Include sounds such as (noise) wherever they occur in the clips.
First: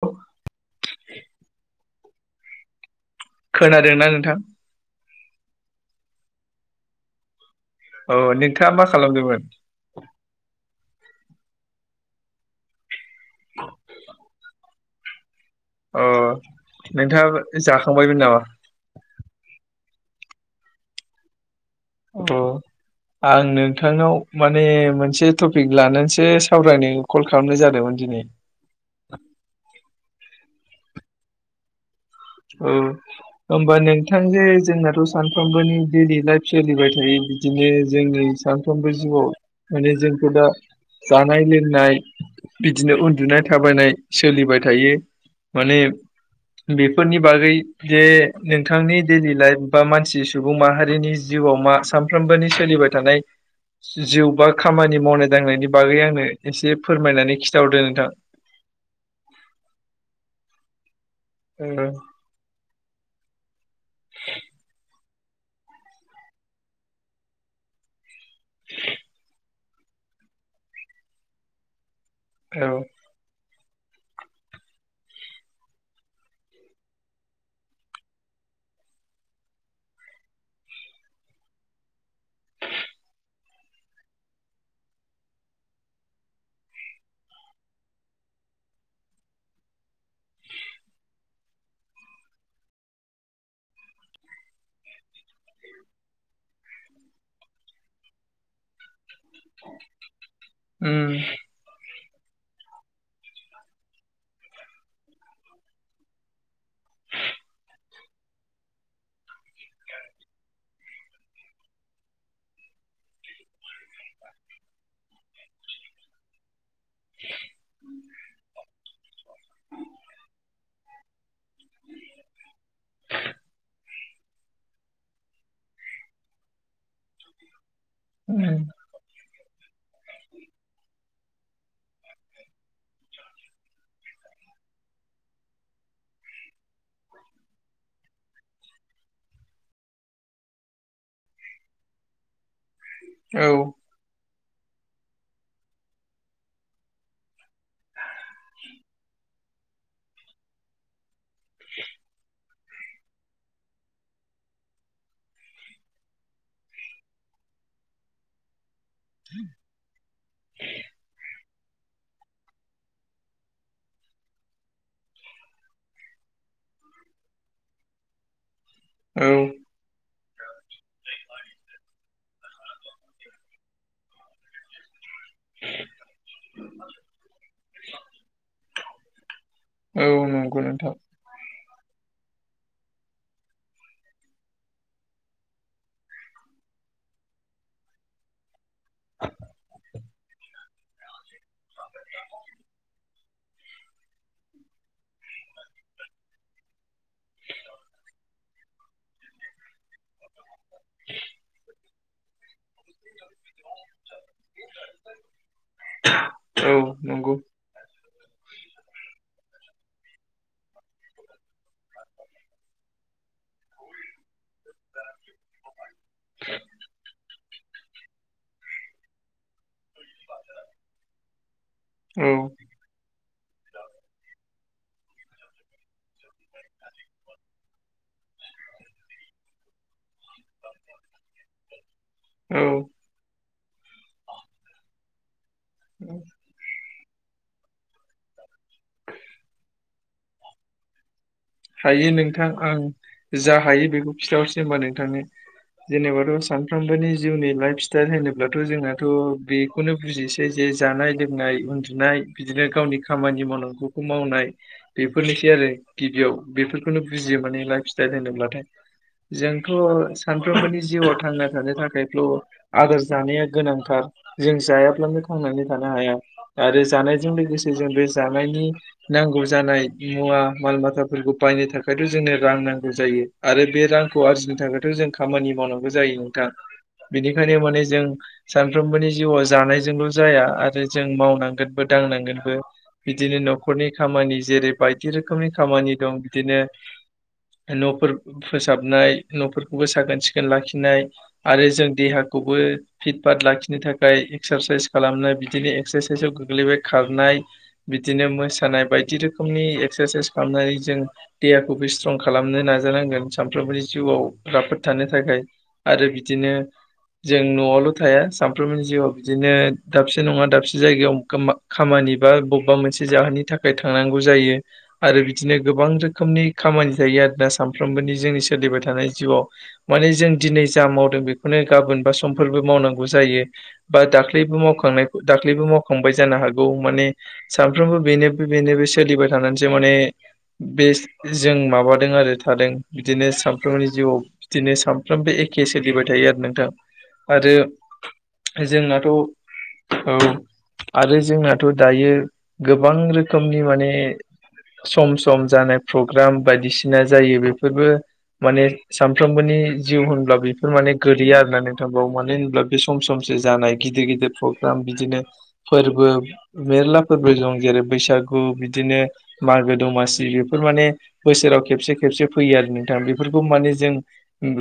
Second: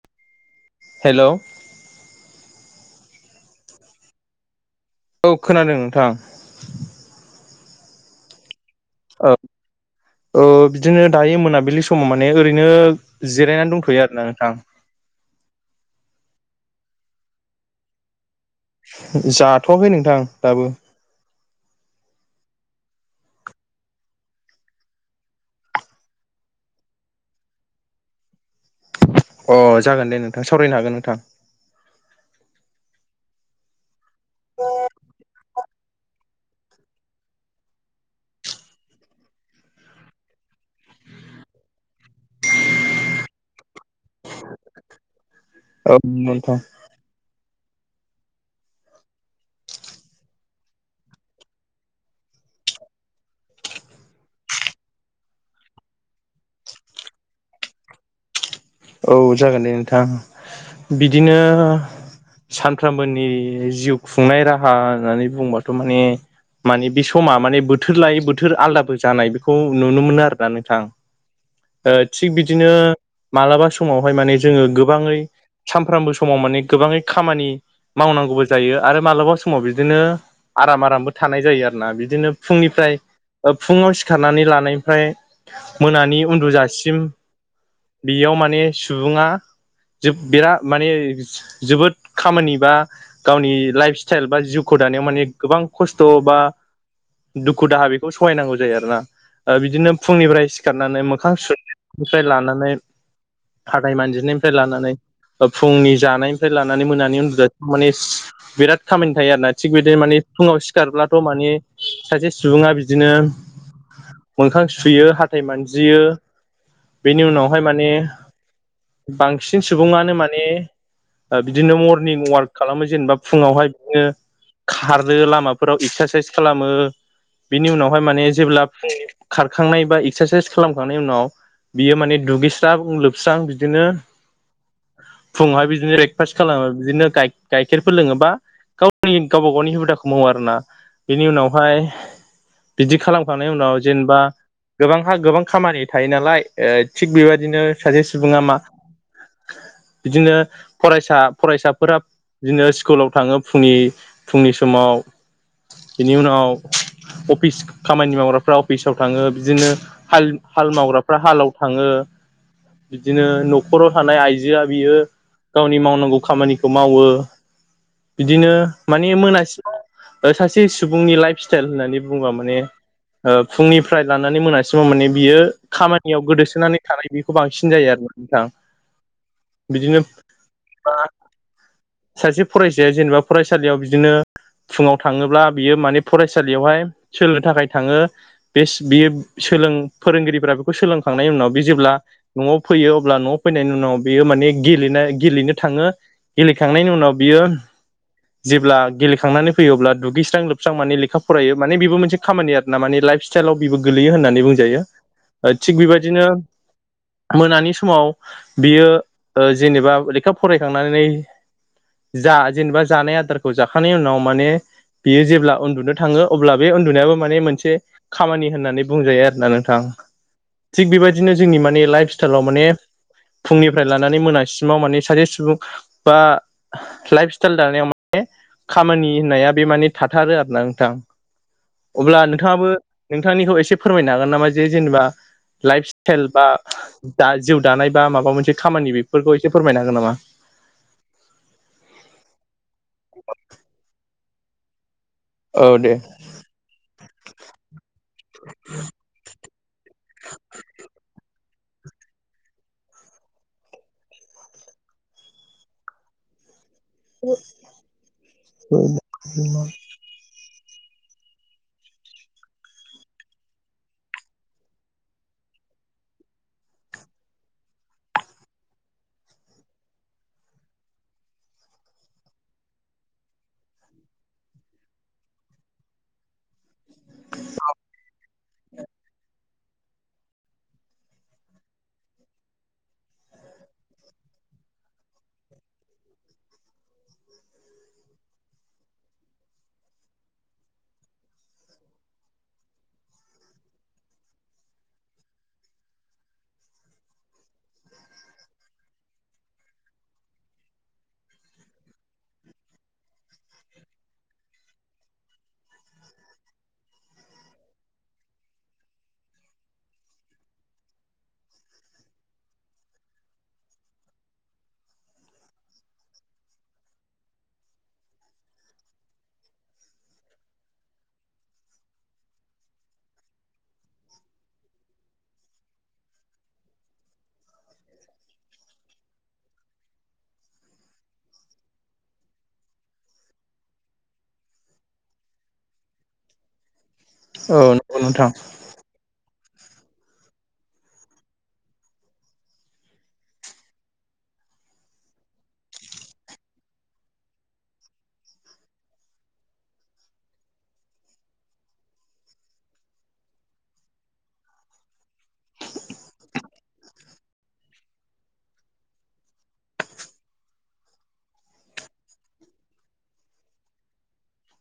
औ हेलौ खोनादोंना नोंथां? औ खोनादों नोंथां। औ नोंथाङा मा औ खालामदोंमोन? ओ बिदिनो दायो मोनाबिलि समाव माने ओरैनो जिरायनानै दंथ'यो आरोना नोंथां। अ नोंथाङा जाखांबायमोन नामा? जाथवाखै नोंथां दाबो। ओ। आं नोंथांनाव माने मोनसे टपिक लानानैसो सावरायनो कल खालामनाय जादोंमोन दिनै अ जागोन दे नोंथां सावरायनो हागोन नोंथां। औ होमबा नोंथां जे जोंनाथ' सानफ्रोमबोनि डेलि लाइफ सोलिबाय थायो बिदिनो जोंनि सानफ्रोमबो जिउआव माने जोंथ' दा जानाय लोंनाय बिदिनो उन्दुनाय थाबायनाय सोलिबाय थायो। माने औ (unintelligible) बेफोरनि बागै जे नोंथांनि डेलि लाइफ बा मानसि सुबुं माहारिनि जिउआव मा सानफ्रोम मबोनि सोलिबाय थानाय जिउ बा खामानि मावनाय दांनायनि बागै आंनो एसे फोरमायनानै खिथाहरदो नोंथां। (inaudible) औ जागोन दे नोंथां, बिदिनो औ सान फ्रामबोनि जिउ खुंनाय राहा होननानै बुंबाथ' माने माने बे समा माने बोथोर लायै बोथोर आलदाबो जानाय बेखौ नुनो मोनो आरोना नोंथां। (inaudible) ओ थिग औ बिदिनो मालाबा समावहाय माने जोङो गोबाङै सानफ्रामबो समाव माने गोबाङै खामानि मावनांगौबो जायो आरो मालाबा समाव बिदिनो आराम आरामबो थानाय जायो आरोना। बिदिनो फुंनिफ्राय ओ फुङाव सिखारनानै लानायनिफ्राय मोनानि उन्दुजासिम बेयाव माने सुबुङा जोब बिराद माने जोबोद खामानि बा गावनि लाइफ स्टाइल बा जिउखौ दानायाव माने गोबां खस्थ' बा दुखु दाहा बेखौ सहायनांगौ जायो आरो ना। ओ बिदिनो फुंनिफ्राय औ सिखारनानै मोखां सु-सुनायनिफ्राय लानानै हाथाय मानजिनायनिफ्राय लानानै ओ फुंनि जानायनिफ्राय लानानै मोनानि उन्दुजासिम माने बिराद खामानि थायो आरना थिग बिदिनो माने फुङाव सिखारब्लाथ' माने सासे सुबुङा बिदिनो मोखां सुयो हाथाय मानजियो बेनि उनावहाय माने बांसिन सुबुङानो माने बिदिनो मरनिं वार्क खालामो जेनेबा फुङावहाय बिदिनो खारो लामाफोराव एक्सारसाइस खालामो बेनि उनावहाय माने जेब्ला खारखांनाय बा एक्सारसाइस खालामखांनायनि उनाव बियो माने दुगैस्रां लोब स्रां बिदिनो फुङावहाय बिदिनो ब्रेकफास्ट खालामो बिदिनो गाइ-गाइखेरफोर लोङो बा गावनि गावबा गावनि हुदाखौ मावो आरो ना। बेनि उनावहाय बिदि खालामखांनायनि उनाव जेनेबा गोबांहा गोबां खामानि थायो नालाय ओ थिग बेबायदिनो सासे सुबुङा मा बिदिनो फरायसा फरायसाफोरा बिदिनो स्कुलाव थाङो फुंनि फुंनि समाव बिनि उनाव अफिस खामानि मावग्राफोरा अफिसाव थाङो, बिदिनो हाल हाल मावग्राफ्रा हालाव थाङो। बिदिनो न'खराव थानाय आइजोआ बियो गावनि मावनांगौ खामानिखौ मावो बिदिनो माने औ मोनासिम ओ सासे सुबुंनि लाइफ स्टाइल होननानै बुङोबा माने ओ फुंनिफ्राय लानानै मोनासिमाव माने बियो खामानियाव गोदोसोनानै थानाय बेखौ बांसिन जायो आरो नोंथां। बिदिनो औ नंगौ नोंथां सासे फरायसाया जेनेबा फरायसालियाव बिदिनो फुङाव थाङोब्ला बियो माने फरायसालियावहाय सोलोंनो थाखाय थाङो बेस बियो सोलों फोरोंगिरिफोरा बेखौ सोलोंखांनायनि उनाव बे जेब्ला न'आव फैयो अब्ला न'आव फैनायनि उनाव बेयो माने गेले गेलेनो थाङो गेले खांनायनि उनाव बियो जेब्ला गेलेखांनानै फैयो अब्ला दुगैस्रां लोब स्रां माने लेखा फरायो माने बेबो मोनसे खामानि आरो ना माने लाइफ स्टाइलाव बेबो गोलैयो होननानै बुंजायो थिग बेबायदिनो औ नंगौ मोनानि समाव बियो जेनेबा लेखा फरायखांनानै जा जेनेबा जानाय आदारखौ जाखांनायनि उनाव माने बियो जेब्ला उन्दुनो थाङो अब्ला बे उन्दुनायाबो माने मोनसे खामानि होननानै बुंजायो आरोना नोंथां (inaudible) थिग बेबायदिनो जोंनि मा ने लाइफ औ स्टाइलाव माने फुंनिफ्राय लानानै मोनासिमाव माने सासे सुबुं बा लाइफ स्टाइल दानायाव माने खामानि होननाया बे माने थाथारो आरोना नोंथां अब्ला नोंथाङाबो औ नोंथांनिखौ एसे फोरमायनो हागोन नामा जे जेनेबा लाइफ स्टाइल बा दा जिउ दानाय बा माबा मोनसे खामानि बेफोरखौ एसे फोरमायनो हागोन नामा हायो (unintelligible) नोंथांनि औ दे जेनेबाथ' सानफ्रोमबोनि जिउनि लाइफ स्टाइल होनोब्लाथ' जोंनाथ' बेखौनो बुजिसै जे जानाय लोंनाय उन्दुनाय बिदिनो गावनि खामानि मावनांगौखौ मावनाय बेफोरनिसै आरो गिबियाव बेफोरखौनो बुजियो माने लाइफ स्टाइल होनोब्लाथाय जोंथ' सान सानफ्रोमबोनि जिउआव थांना थानो थाखायथ' आदोर जानाया गोनांथार जों जायाब्लानो थां नानै थानो हाया आरो जानायजों लोगोसे जों बे जानायनि नांगौ जानाय मुवा माल माथा फोरखौ बायनो थाखायथ' जोंनो रां नांगौ जायो आरो बे रांखौ आरजिनो थाखायथ' जों खामानि मावनांगौ जायो नोंथां बिनिखायनो माने जों सानफ्रोमबोनि जिउआ जानायजोंल' ज आरो जों मावनांगोन दांनांगोनबो बिदिनो न'खरनि खामानि जेरै बायदि रोखोमनि खामानि दं बिदिनो न'फोर फोसाबनाय न'फोरखौबो साखोन सिखोन लाखिनाय आरो जों देहा खौबो फिट फाट लाखिनो थाखाय एक्सारसाइस खालामनाय बिदिनो एक्सारसाइसाव गोग्लैबाय खारनाय बिदिनो मोसानाय बायदि रोखोमनि एक्सारसाइस खालामनाय जों देहाखौबो स्ट्रं खालामनो नाजानांगोन सानफ्रोमबोनि जिउआव राफोद थानो थाखाय आरो बिदिनो जों न'आवल' थाया सानफ्रोमबोनि जिउआव बिदिनो दाबसे नङा दाबसे जायगायाव खामानि बा बबेबा मोनसे जाहोननि थाखाय थांनांगौ जायो आरो बिदिनो गोबां रोखोमनि खामानि जायो आरोना सानफ्रोमबोनि जोंनि सोलिबाय थानाय जिउआव माने जों दिनै जा मावदों बेखौनो गाबोन बा समफोरबो मावनांगौ जायो बा दाख्लैबो मावखांनायखौ दाख्लैबो मावखांबाय जानो हागौ माने सानफ्रोमबो बेनो बेनो बे सोलिबाय थानानैसो माने बे जों माबादों आरो थादों बिदिनो सानफ्रोमबोनि जिउआव बिदिनो सानफ्रोमबो एखे सोलिबाय थायो आरो नोंथां आरो औ नंगौ नोंथां जोंनाथ' औ आरो जोंनाथ' दायो गोबां रोखोमनि माने सम-सम सम जानाय प्रग्राम बायदिसिना जायो बेफोरबो माने सानफ्रोमबोनि जिउ होनब्ला बेफोर माने गोलैयो आरोना नोंथां बेवबो मानो होब्ला बे सम सम जानाय गिदिर गिदिर प्रग्राम बिदिनो फोरबो मेरला फोरबो दं जेरै बैसागो बिदिनो मागो दमासि बेफोर माने बोसोराव खेबसे खेबसे फैयो आरो नोंथां बेफोरखौ माने जों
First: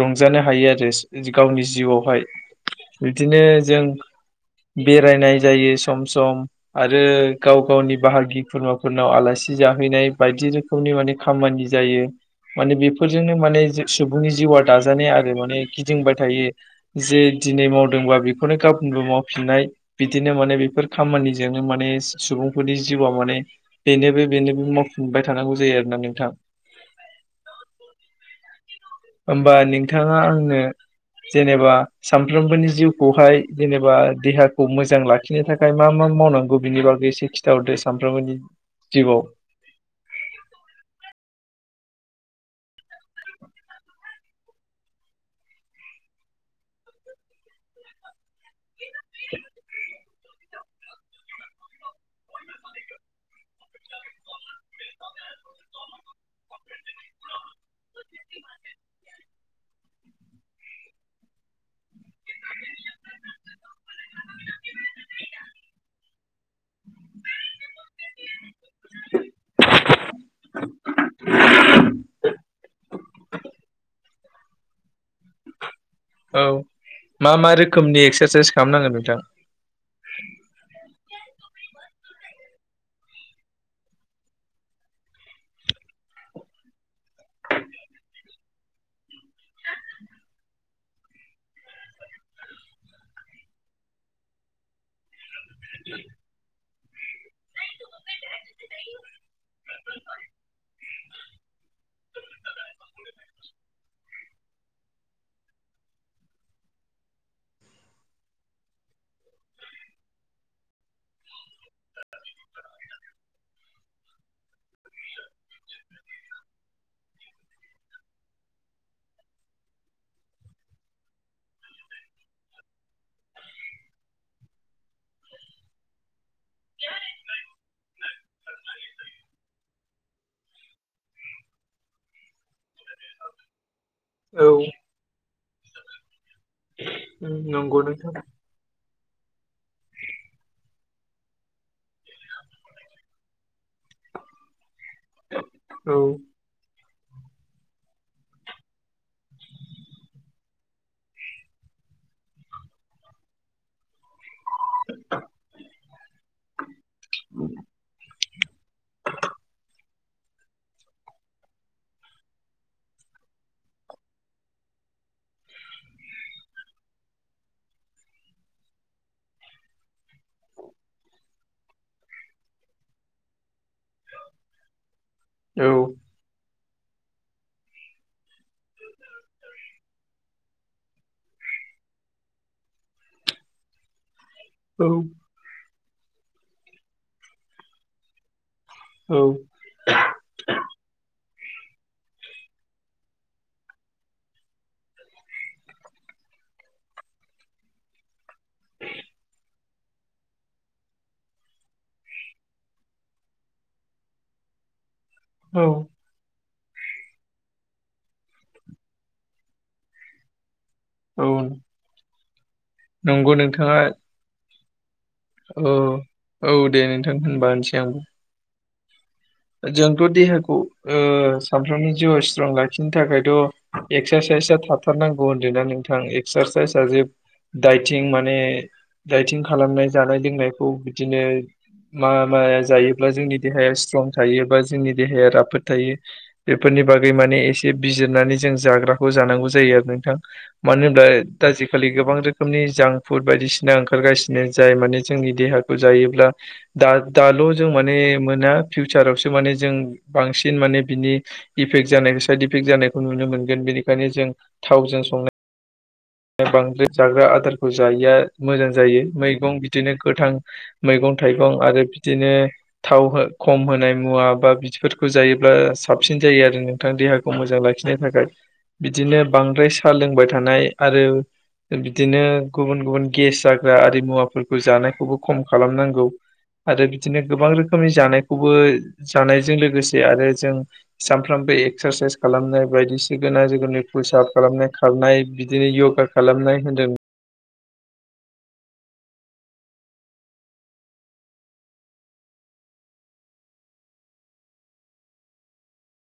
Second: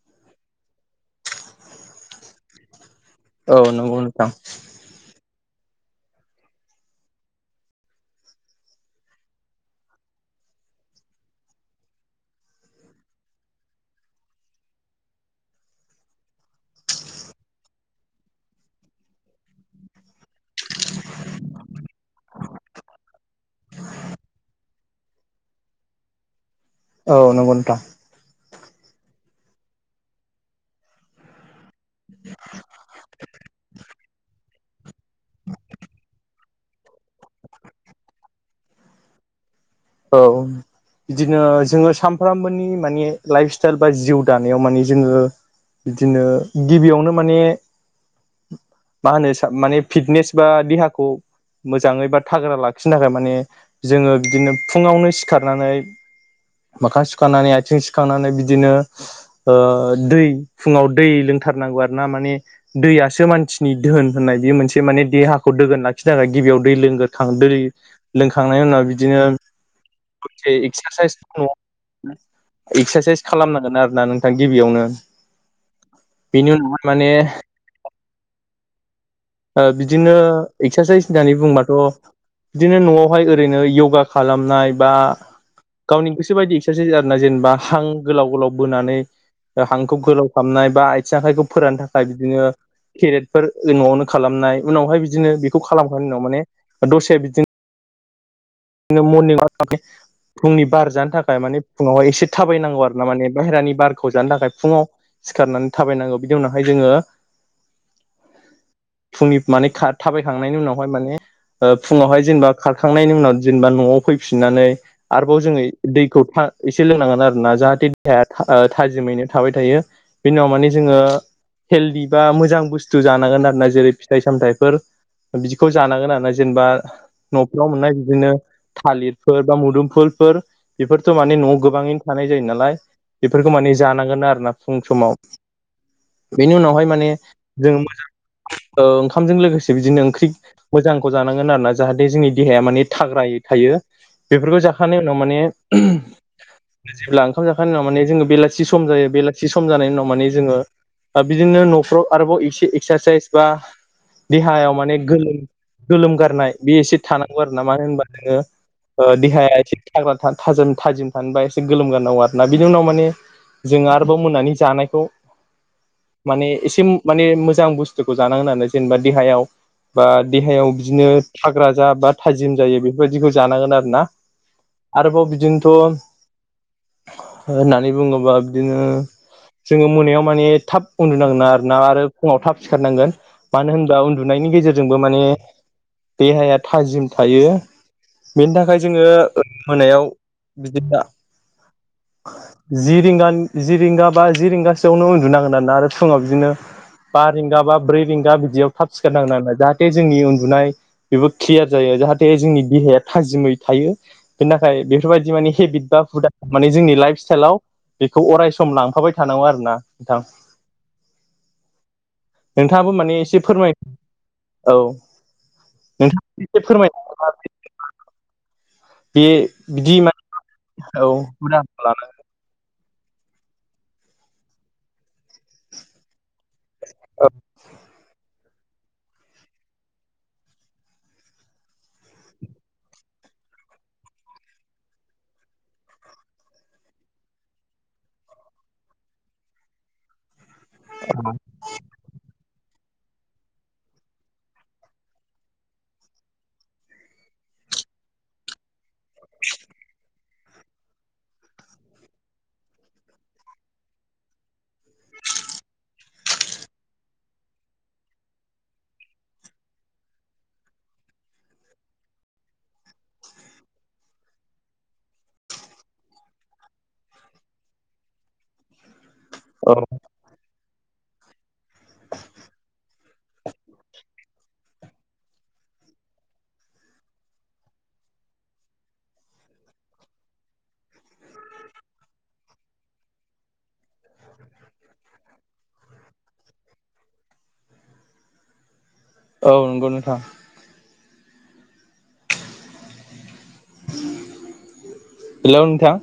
रंजानो हायो। गावनि जिउआवहाय बिदिनो औ जों नंगौ नोंथां बेरायनाय जायो सम सम आरो गाव गावनि बाहागि खुर्माफोरनाव आलासि जाहैनाय। बायदि रोखोमनि माने खामानि जायो। माने बेफोरजोंनो माने सुबुंनि जिउआ दाजानाय आरो माने गिदिंबाय थायो जे दिनै मावदोंबा बेखौनो गाबोनबो मावफिननाय बिदिनो माने बेफोर खामानिजोंनो माने सु-सु सुबुंफोरनि जिउआ माने बेनोबो बेनोबो मावफुंबाय थानांगौ जायो आरोना नोंथां। औ नंगौ नोंथां। होमबा नोंथाङा आंनो जेनेबा सानफ्रोमबोनि जिउ खौहाय जेनेबा देहाखौ मोजां लाखिनो थाखाय मा मा मावनांगौ बिनि बागै एसे खिथाहरदो साम नांगौनि जिउआव। औ बिदिनो जोङो सानफ्रामबोनि माने लाइफ स्टाइल बा जिउ दानायाव माने जोङो। बिदिनो गिबियावनो माने मा होनो माने फिटनेस बा देहाखौ मोजाङै बा थाग्रा लाखिनो थाखाय माने जोङो बिदिनो। फुङावनो सिखारनानै। मोखां सुखांनानै आथिं सुखांनानै बिदिनो ओ-दै फुङाव दै लों थारनांगौ आरो ना माने दैयासो मानसिनि दधोन होननाय बे मोनसे माने देहाखौ दोगोन लाखिनो थाखाय गि बियाव दै लोंगां दै लोंखांनायनि उनाव बिदिनो। से एक्सारसाइस नआव एक्सारसाइस खालामनांगोन आरो। ना नोंथां गिबियावनो। औ बेनि उनावहाय माने मा मा रोखोमनि एक्सारसाइस खालामनांगोन नोंथां? ओ-बिदिनो एक्सारसाइस होननानै बुंङोबाथ थ बिदिनो नआवहाय ओरैनो यगा खालामनाय बा गावनि गोसो बायदि एक्सारसाइस आर ना जेनेबा हां गोलाव गोलाव बोनानै। हांखौ गोलाव खालामनाय बा आथिं आखाइखौ फोरानानो थाखाय बिदिनो। केरेटफोर ओ-नआवनो खालामनाय उनावहाय बिदिनो। खौ खालामखांनायनि उनाव माने दसे बिदिनो मरनिं अवाग। (unintelligible) फुंनिबार जानो थाखाय मान फुङाव एसे थाबायनांगौ आरो ना मान बाहेरानि बारखौ जानो थाखाय फुङाव सिखारनानै थाब बायनांगौ बिनि उनावहाय जोङो। (inaudible) फुंनि माने थाबायखांनायनि उनावहाय माने। फुङावहाय जेनेबा खारखांनायनि उनाव जेनेबा नआव फैफिननानै आरोबाव जोङो दैखौ फा-एसे लोंनांगोन आरोना जाहाथे देहाया था-थाजिम मैनो थाबाय थायो बेनि उनाव माने जोङो। हेलदि बा मोजां बुस्थु जानांगोन आरो ना जेरै फिथाइ सामथाइफोर बिदिखौ जानांगोन आरो ना। जेनेबा नफ्राव मोननाय बिदिनो। थालिरफोर बा मुदुमफुलफोर बेफोरथ माने नआव गोबाङैनो थानाय जायो नालाय। बेफोरखौ माने जानांगोन औ आरोना फुं समाव। बेनि उनावहाय माने जोंङो नंगौ मोजां। नोंथां ओंखामजों लोगोसे बिदिनो ओंख्रि मोजांखौ जानांगोन आरो ना जाहाथे जोंनि देहाया माने थाग्रायै। थायो बेफोरखौ जाखांनायनि उनाव माने उम औ जेब्ला ओंखाम जाखानायनायनि उनाव माने जोङो बेलाथि सम जायो बेलाथि सम जानाय उनाव माने जोङो। ओ-बिदिनो नफ्राव आरोबाव एसे एक्सारसाइस बा देहायाव माने गोलोम गोलोम गारनाय बे एसे थानांगौ आरो ना मानो होनबा नोङो‌ ओ-देहाया एसे थाग्रा थाजम थाजिम थानोबा एसे गोलोमगानांगौ आरोना बिनि उनाव माने जोङो आरोबाव मोनानि जानायखौ। माने एसे उम-माने मोजां बुस्थुखौ जानांगोन आरो जेनेबा देहायाव बा देहायाव बिदिनो थाग्रा जा बा थाजिम जायो बे। बेबायदिखौ जानांगोन आरोना आरोबाव औ बिदिनोथ। होननानै बुङोबा बिदिनो। जोङो मोनायाव माने थाब उन्दुनांगोन आरोना आरो फुङाव थाब सिखारनांगोन मानो होनबा उन दुनायनि गेजेरजोंबो माने देहाया थाजिम थायो। बेनि थाखाय ओ जोङो औ मोनायाव बिदिनो (inaudible) जि रिंगानि जि रिंगा बा जि रिंगासोआवनो उन्दुुनांगोन आरोना आरो फुङाव बिदिनो बा रिंगा बा ब्रै रिंगा बि दियाव थाब सिखारनांगोन आरोना जाहाथे जोंनि उन्दुनाय बेबो क्लियार जायो जाहाथे जोंनि देहाया थाजिमै थायो बेनि थाखाय बेफोरबायदि माने औ हेबिट बा हुदा माने जोंनि लाइफ स्टाइलाव बेखौ अराय सम लांफाबाय थानांगौ आरो ना नोंथां औ नोंथाङाबो माने नंगौ एसे फोरमाय नोंथाङा औ औ नोंथाङा औ एसे दे फोरमाय नोंथां होनबानोसै आं बे बिदि जोंथ' देहाखौ ओ माने औ हुदा सानफ्रोमनि लानानै जिउआ स्ट्रं ला खिनो थाखायथ' एक्सारसाइसआ थाथारनांगौ होनदों ना नोंथां एक्सारसाइजा जे औ दाइथिं माने दाइथिं खालामनाय जानाय लोंनायखौ बिदिनो मा माया जायोब्ला जोंनि देहाया स्ट्रं थायो बा जोंनि देहाया राफोद थायो बेफोरनि बागै माने एसे बिजिरनानै जों जाग्राखौ जानांगौ जायो आरोना नोंथां मानो होनब्ला आजि खालि गोबां रो खोमनि जांफुड बायदिसिना ओंखारगासिनो जाय माने जोंनि देहाखौ जायोब्ला दा दा ल' जों माने मोना फिउचार आवसो माने जों बांसिन माने बिनि इफेक्ट जानाय साइद इफेक्ट जानायखौ नुनो मोनगोन रिकानि जों थावजों संनाय बांद्राय जाग्रा आदारखौ जायिया मोजां जायो मैगं बिदिनो गोथां मैगं थाइ गं आरो बिदिनो थाव हो खम होनाय मुवा बा बिदिफोरखौ जायोब्ला साबसिन जायो आरो नोंथां देहाखौ मोजां लाखिनो थाखाय बिदिनो बांद्राय औ साहा लोंबाय थानाय आरो बिदिनो गुबुन गुबुन गेस जाग्रा आरि मुवाफोरखौ जानायखौबो खम खालामनांगौ आरो बिदिनो गोबां रोखोमनि जानाय खौबो जानायजों लोगोसे आरो जों सानफ्रामबो एक्सारसाइस खालामनाय बायदिसिगोन ना जिखुनु फुस आप खालामनाय खारनाय बिदिनो युगा खालामनाय होनदों औ नंगौ नोंथां हेलौ नोंथां